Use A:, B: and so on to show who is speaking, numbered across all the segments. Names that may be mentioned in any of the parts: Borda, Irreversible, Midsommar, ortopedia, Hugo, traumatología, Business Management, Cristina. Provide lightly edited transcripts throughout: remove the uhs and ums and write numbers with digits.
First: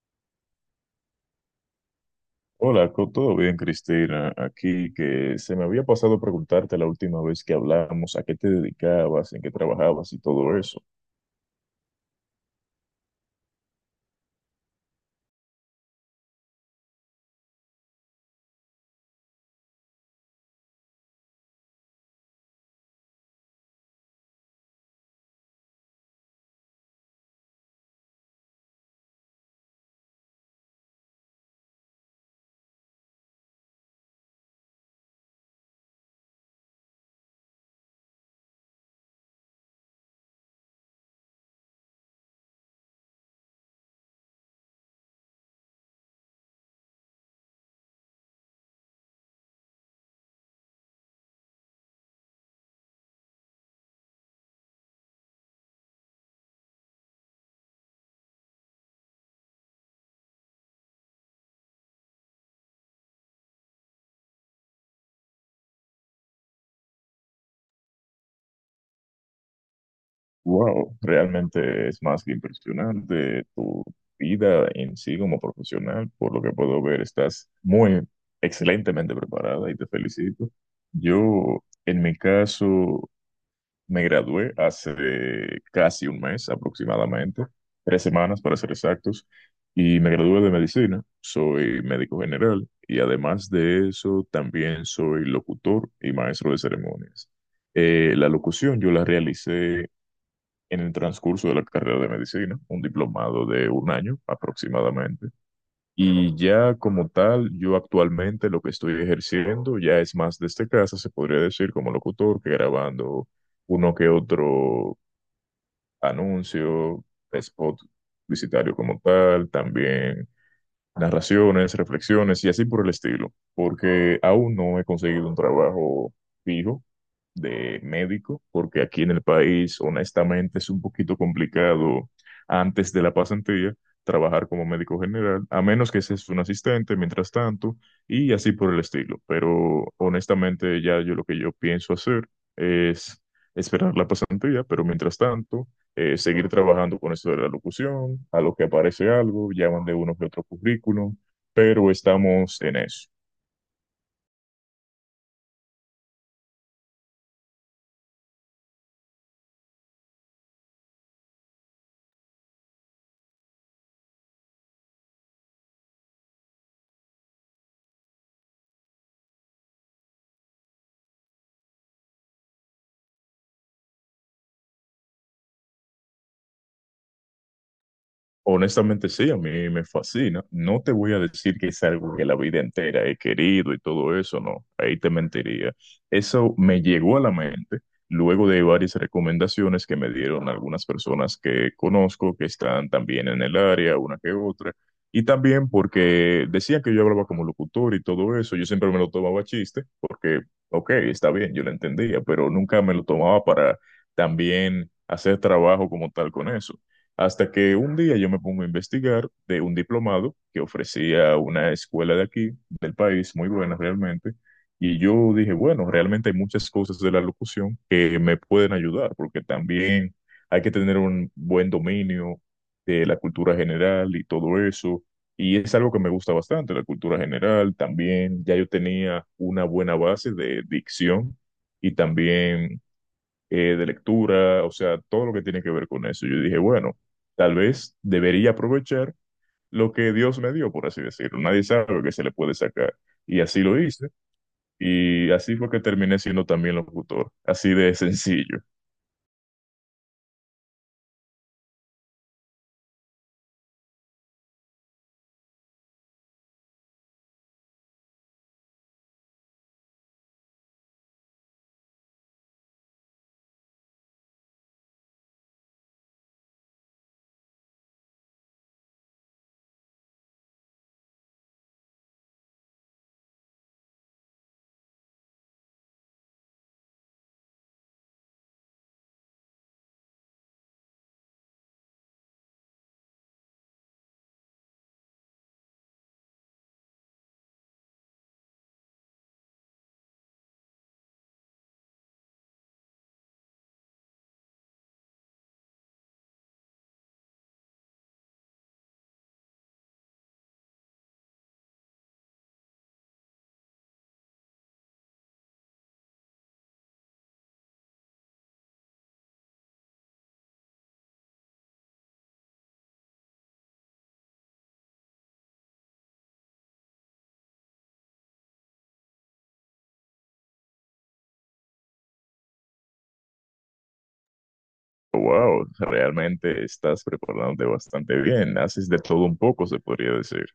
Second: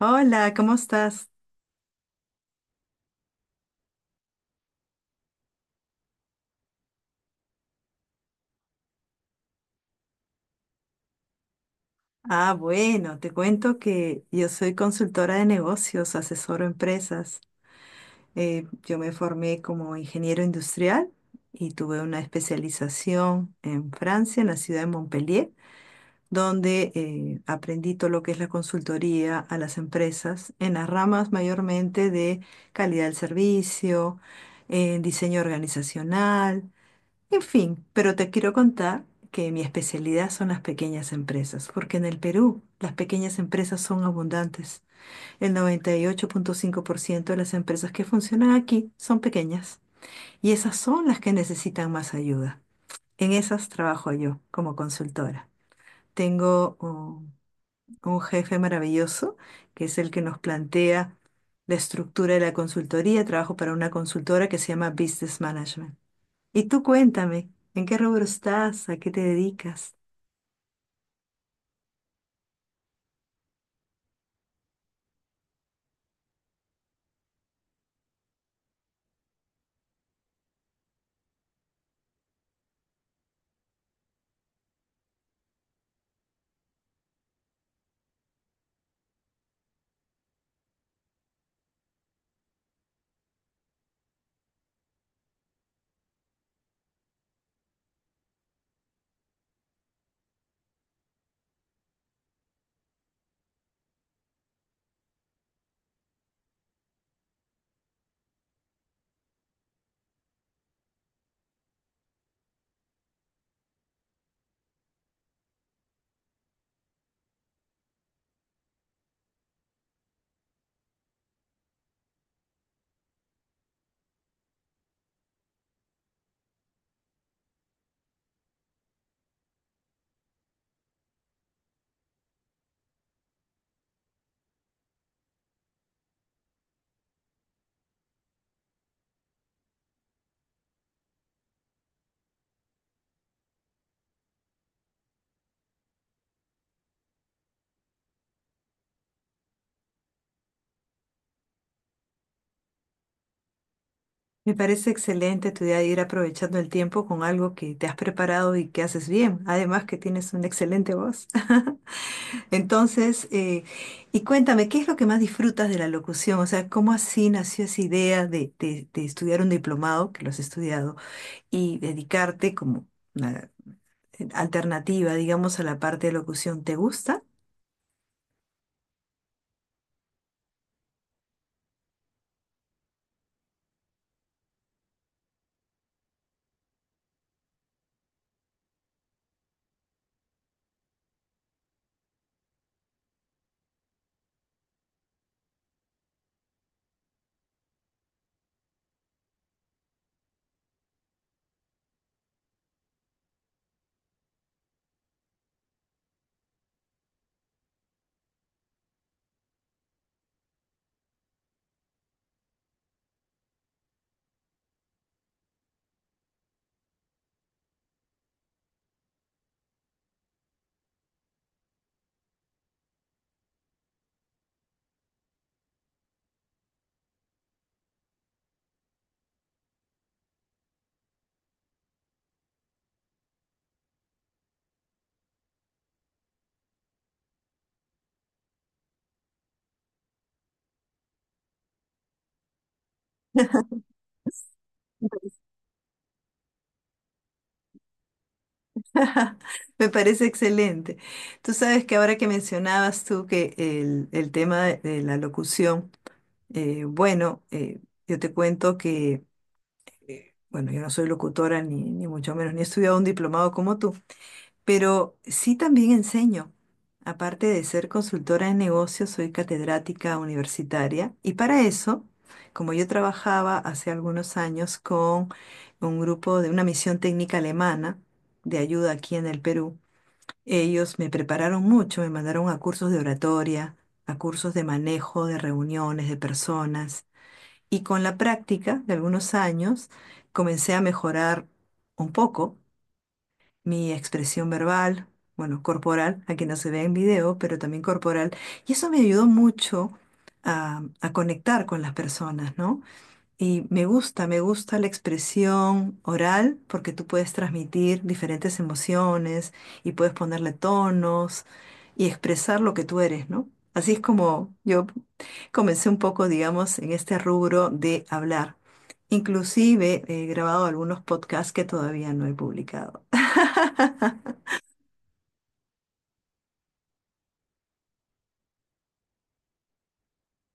A: Hola, ¿cómo estás?
B: Hola, todo bien, Cristina. Aquí que se me había pasado preguntarte la última vez que hablamos, a qué te dedicabas, en qué trabajabas y todo eso.
A: Ah, bueno, te cuento que yo soy consultora de negocios, asesoro empresas. Yo me formé como ingeniero industrial y tuve una especialización en Francia, en la ciudad de Montpellier, donde aprendí todo lo que es la consultoría a las empresas en las ramas mayormente de calidad del servicio, en diseño organizacional. En fin, pero te quiero contar que mi especialidad son las pequeñas empresas, porque en el Perú las pequeñas empresas son abundantes. El 98.5% de las empresas que funcionan aquí son pequeñas y esas son las que necesitan más ayuda. En esas trabajo yo como consultora. Tengo un jefe maravilloso que es el que nos plantea la estructura de la consultoría. Trabajo para una consultora que se llama Business Management. Y tú cuéntame, ¿en qué rubro estás? ¿A qué te dedicas?
B: Wow, realmente es más que impresionante tu vida en sí como profesional. Por lo que puedo ver, estás muy excelentemente preparada y te felicito. Yo, en mi caso, me gradué hace casi un mes aproximadamente, 3 semanas para ser exactos, y me gradué de medicina. Soy médico general y además de eso también soy locutor y maestro de ceremonias. La locución yo la realicé en el transcurso de la carrera de medicina, un diplomado de un año aproximadamente. Y ya como tal, yo actualmente lo que estoy ejerciendo ya es más desde casa, se podría decir como locutor, que grabando uno que otro anuncio, spot publicitario como tal, también narraciones, reflexiones y así por el estilo, porque aún no he conseguido un trabajo fijo de médico, porque aquí en el país, honestamente, es un poquito complicado antes de la pasantía trabajar como médico general, a menos que seas un asistente mientras tanto y así por el estilo. Pero honestamente, ya yo lo que yo pienso hacer es esperar la pasantía, pero mientras tanto seguir trabajando con eso de la locución, a lo que aparece algo, llaman de uno que otro currículum, pero estamos en eso.
A: Me parece excelente tu idea de ir aprovechando el tiempo con algo que te has preparado y que haces bien, además que tienes una excelente voz. Entonces, y cuéntame, ¿qué es lo que más disfrutas de la locución? O sea, ¿cómo así nació esa idea de estudiar un diplomado, que lo has estudiado, y dedicarte como una alternativa, digamos, a la parte de locución? ¿Te gusta?
B: Honestamente sí, a mí me fascina. No te voy a decir que es algo que la vida entera he querido y todo eso, no, ahí te mentiría. Eso me llegó a la mente luego de varias recomendaciones que me dieron algunas personas que conozco, que están también en el área, una que otra, y también porque decían que yo hablaba como locutor y todo eso, yo siempre me lo tomaba a chiste, porque, ok, está bien, yo lo entendía, pero nunca me lo tomaba para también hacer trabajo como tal con eso. Hasta que un día yo me pongo a investigar de un diplomado que ofrecía una escuela de aquí, del país, muy buena realmente. Y yo dije, bueno, realmente hay muchas cosas de la locución que me pueden ayudar, porque también hay que tener un buen dominio de la cultura general y todo eso. Y es algo que me gusta bastante, la cultura general. También ya yo tenía una buena base de dicción y también de lectura, o sea, todo lo que tiene que ver con eso. Yo dije, bueno, tal vez debería aprovechar lo que Dios me dio, por así decirlo. Nadie sabe que se le puede sacar. Y así lo hice. Y así fue que terminé siendo también locutor. Así de sencillo.
A: Me parece excelente. Tú sabes que ahora que mencionabas tú que el tema de la locución, bueno, yo te cuento que, bueno, yo no soy locutora ni mucho menos, ni he estudiado un diplomado como tú, pero sí también enseño. Aparte de ser consultora de negocios, soy catedrática universitaria y para eso, como yo trabajaba hace algunos años con un grupo de una misión técnica alemana de ayuda aquí en el Perú, ellos me prepararon mucho, me mandaron a cursos de oratoria, a cursos de manejo de reuniones, de personas. Y con la práctica de algunos años comencé a mejorar un poco mi expresión verbal, bueno, corporal, aquí no se ve en video, pero también corporal. Y eso me ayudó mucho a conectar con las personas, ¿no? Y me gusta la expresión oral porque tú puedes transmitir diferentes emociones y puedes ponerle tonos y expresar lo que tú eres, ¿no? Así es como yo comencé un poco, digamos, en este rubro de hablar. Inclusive he grabado algunos podcasts que todavía no he publicado.
B: Wow, realmente estás preparándote bastante bien. Haces de todo un poco, se podría decir.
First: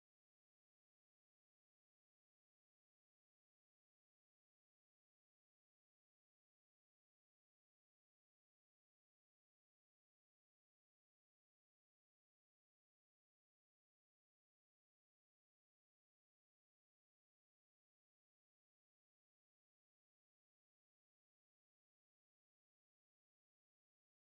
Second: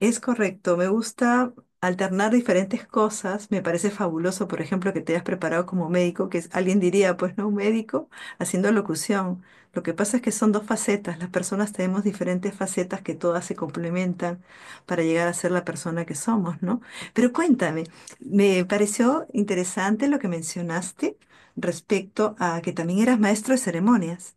A: Es correcto, me gusta alternar diferentes cosas, me parece fabuloso, por ejemplo, que te hayas preparado como médico, que es- alguien diría, pues no, un médico haciendo locución. Lo que pasa es que son dos facetas, las personas tenemos diferentes facetas que todas se complementan para llegar a ser la persona que somos, ¿no? Pero cuéntame, me pareció interesante lo que mencionaste respecto a que también eras maestro de ceremonias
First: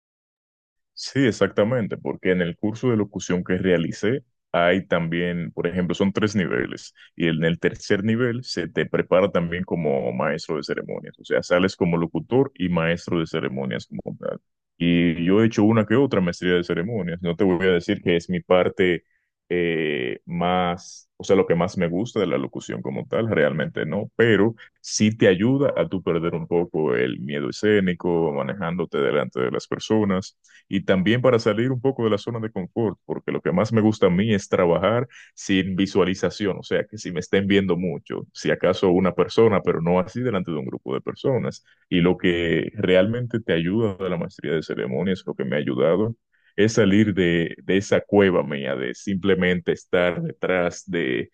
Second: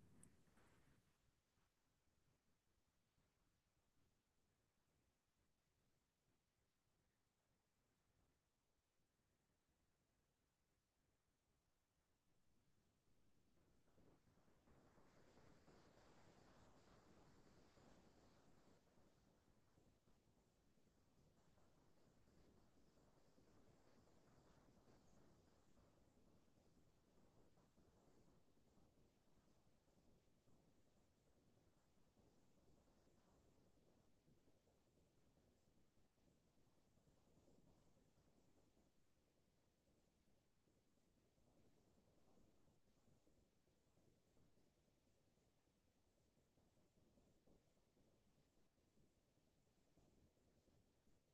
B: Sí, exactamente, porque en el curso de locución que realicé hay también, por ejemplo, son tres niveles y en el tercer nivel se te prepara también como maestro de ceremonias, o sea, sales como locutor y maestro de ceremonias como tal. Y yo he hecho una que otra maestría de ceremonias, no te voy a decir que es mi parte más, o sea, lo que más me gusta de la locución como tal, realmente no, pero sí te ayuda a tú perder un poco el miedo escénico, manejándote delante de las personas y también para salir un poco de la zona de confort, porque lo que más me gusta a mí es trabajar sin visualización, o sea, que si me estén viendo mucho, si acaso una persona, pero no así delante de un grupo de personas. Y lo que realmente te ayuda de la maestría de ceremonias, lo que me ha ayudado, es salir de, esa cueva mía, de simplemente estar detrás de,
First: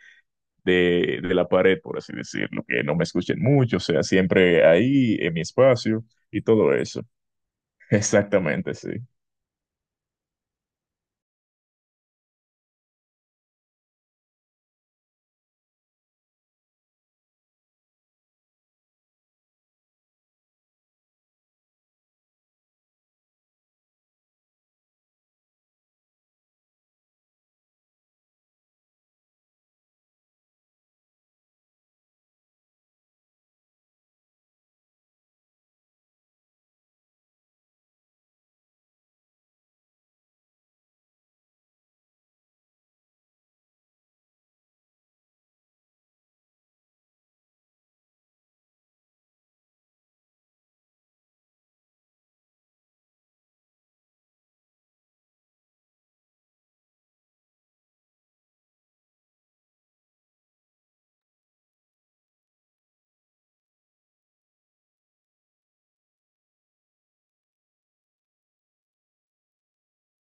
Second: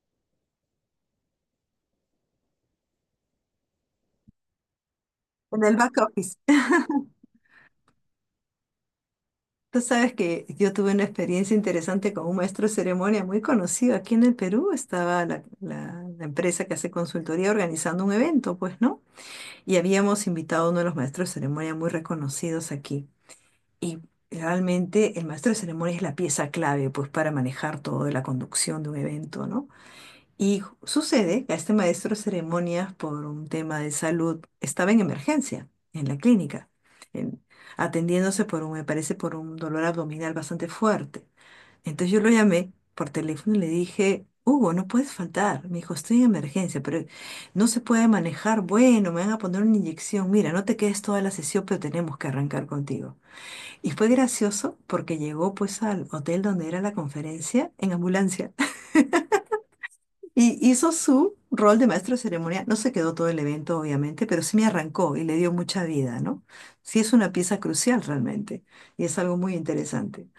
B: de, de la pared, por así decirlo, que no me escuchen mucho, o sea, siempre ahí en mi
A: en el back
B: espacio
A: office.
B: y todo eso. Exactamente, sí.
A: Tú sabes que yo tuve una experiencia interesante con un maestro de ceremonia muy conocido aquí en el Perú. Estaba la empresa que hace consultoría organizando un evento, pues, ¿no? Y habíamos invitado a uno de los maestros de ceremonia muy reconocidos aquí. Y realmente el maestro de ceremonia es la pieza clave, pues, para manejar todo de la conducción de un evento, ¿no? Y ju- sucede que a este maestro de ceremonias, por un tema de salud, estaba en emergencia, en la clínica, en- atendiéndose por un, me parece, por un dolor abdominal bastante fuerte. Entonces yo lo llamé por teléfono y le dije, Hugo, no puedes faltar. Me dijo, estoy en emergencia, pero no se puede manejar. Bueno, me van a poner una inyección. Mira, no te quedes toda la sesión, pero tenemos que arrancar contigo. Y fue gracioso porque llegó pues al hotel donde era la conferencia en ambulancia. Y hizo su rol de maestro de ceremonia. No se quedó todo el evento, obviamente, pero sí me arrancó y le dio mucha vida, ¿no? Sí es una pieza crucial realmente y es algo muy interesante.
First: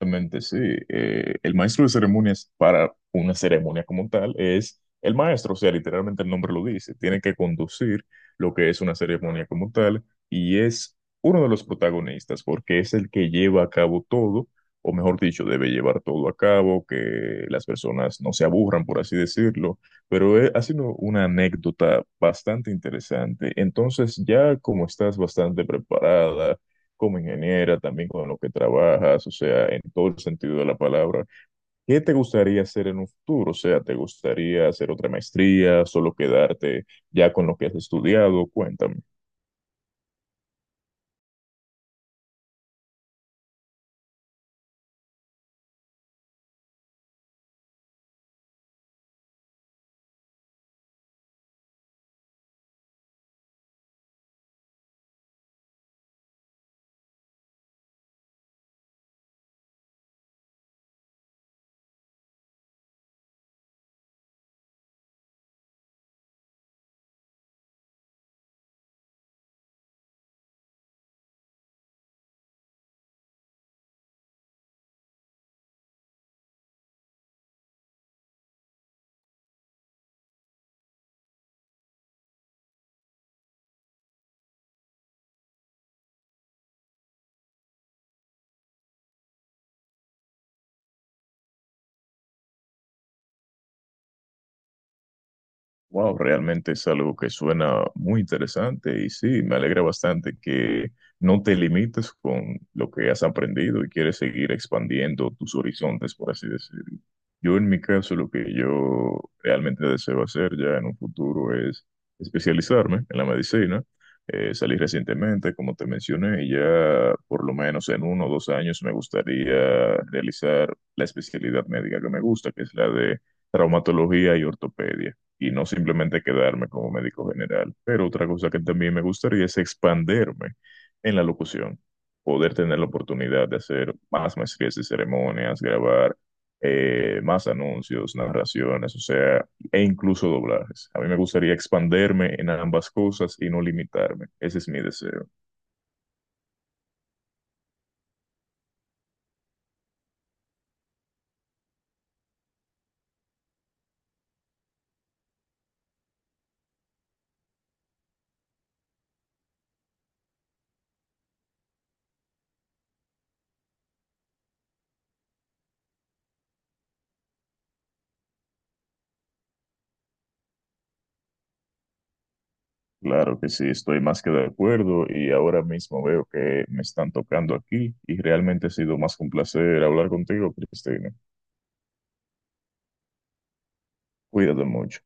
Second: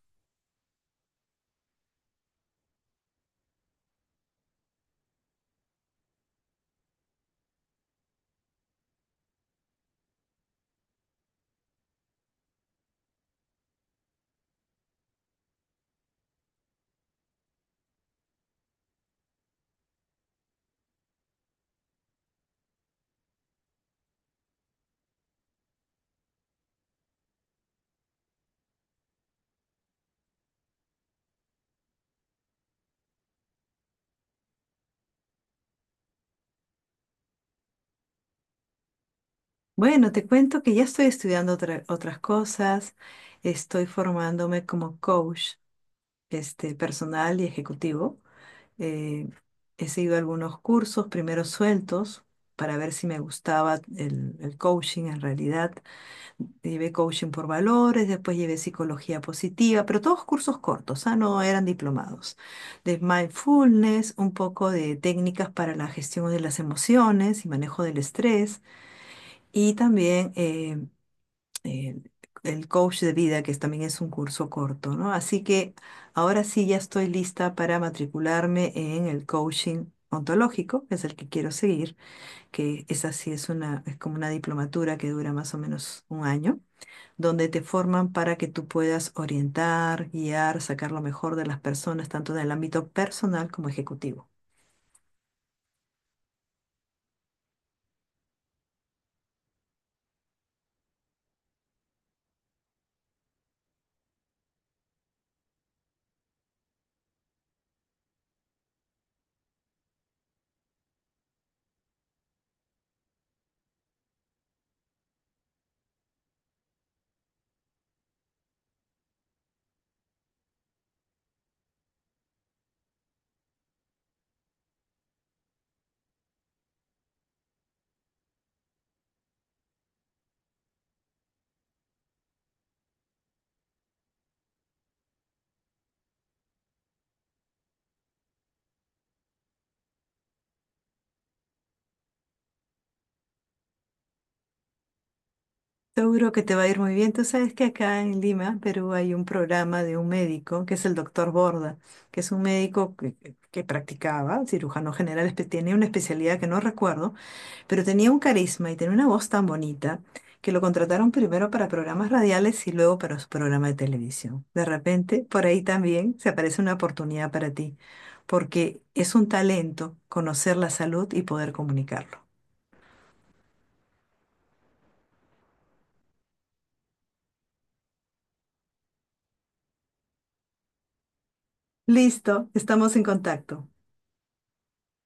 B: Realmente sí. El maestro de ceremonias para una ceremonia como tal es el maestro, o sea, literalmente el nombre lo dice. Tiene que conducir lo que es una ceremonia como tal y es uno de los protagonistas porque es el que lleva a cabo todo, o mejor dicho, debe llevar todo a cabo, que las personas no se aburran, por así decirlo. Pero ha sido una anécdota bastante interesante. Entonces, ya como estás bastante preparada como ingeniera, también con lo que trabajas, o sea, en todo el sentido de la palabra. ¿Qué te gustaría hacer en un futuro? O sea, ¿te gustaría hacer otra maestría, solo quedarte ya con lo que has estudiado? Cuéntame.
A: Bueno, te cuento que ya estoy estudiando otras cosas. Estoy formándome como coach, este, personal y ejecutivo. Eh, He seguido algunos cursos, primero sueltos, para ver si me gustaba el coaching en realidad. Llevé coaching por valores, después llevé psicología positiva, pero todos cursos cortos, ah, no eran diplomados. De mindfulness, un poco de técnicas para la gestión de las emociones y manejo del estrés, y también eh, el coach de vida, que es- también es un curso corto, ¿no? Así que ahora sí ya estoy lista para matricularme en el coaching. Ontológico, que es el que quiero seguir, que esa sí es una, es como una diplomatura que dura más o menos un año donde te forman para que tú puedas orientar, guiar, sacar lo mejor de las personas, tanto en el ámbito personal como ejecutivo.
B: Wow, realmente es algo que suena muy interesante y sí, me alegra bastante que no te limites con lo que has aprendido y quieres seguir expandiendo tus horizontes, por así decirlo. Yo en mi caso, lo que yo realmente deseo hacer ya en un futuro es especializarme en la medicina. Salí recientemente, como te mencioné, y ya por lo menos en 1 o 2 años me gustaría realizar la especialidad médica que me gusta, que es la de traumatología y ortopedia y no simplemente quedarme como médico general. Pero otra cosa que también me gustaría es expanderme en la locución, poder tener la oportunidad de hacer más maestrías de ceremonias, grabar más anuncios, narraciones, o sea, e incluso doblajes. A mí me gustaría expanderme en ambas cosas y no limitarme. Ese es mi deseo.
A: Seguro que te va a ir muy bien. Tú sabes que acá en Lima, Perú, hay un programa de un médico, que es el doctor Borda, que es un médico que practicaba, cirujano general, tiene una especialidad que no recuerdo, pero tenía un carisma y tenía una voz tan bonita que lo contrataron primero para programas radiales y luego para su programa de televisión. De repente, por ahí también se aparece una oportunidad para ti, porque es un talento conocer la salud y poder comunicarlo.
B: Claro que sí, estoy más que de acuerdo y ahora mismo veo que me están tocando aquí y realmente ha sido más que un placer hablar contigo, Cristina.
A: Listo, estamos en contacto.
B: Cuídate mucho.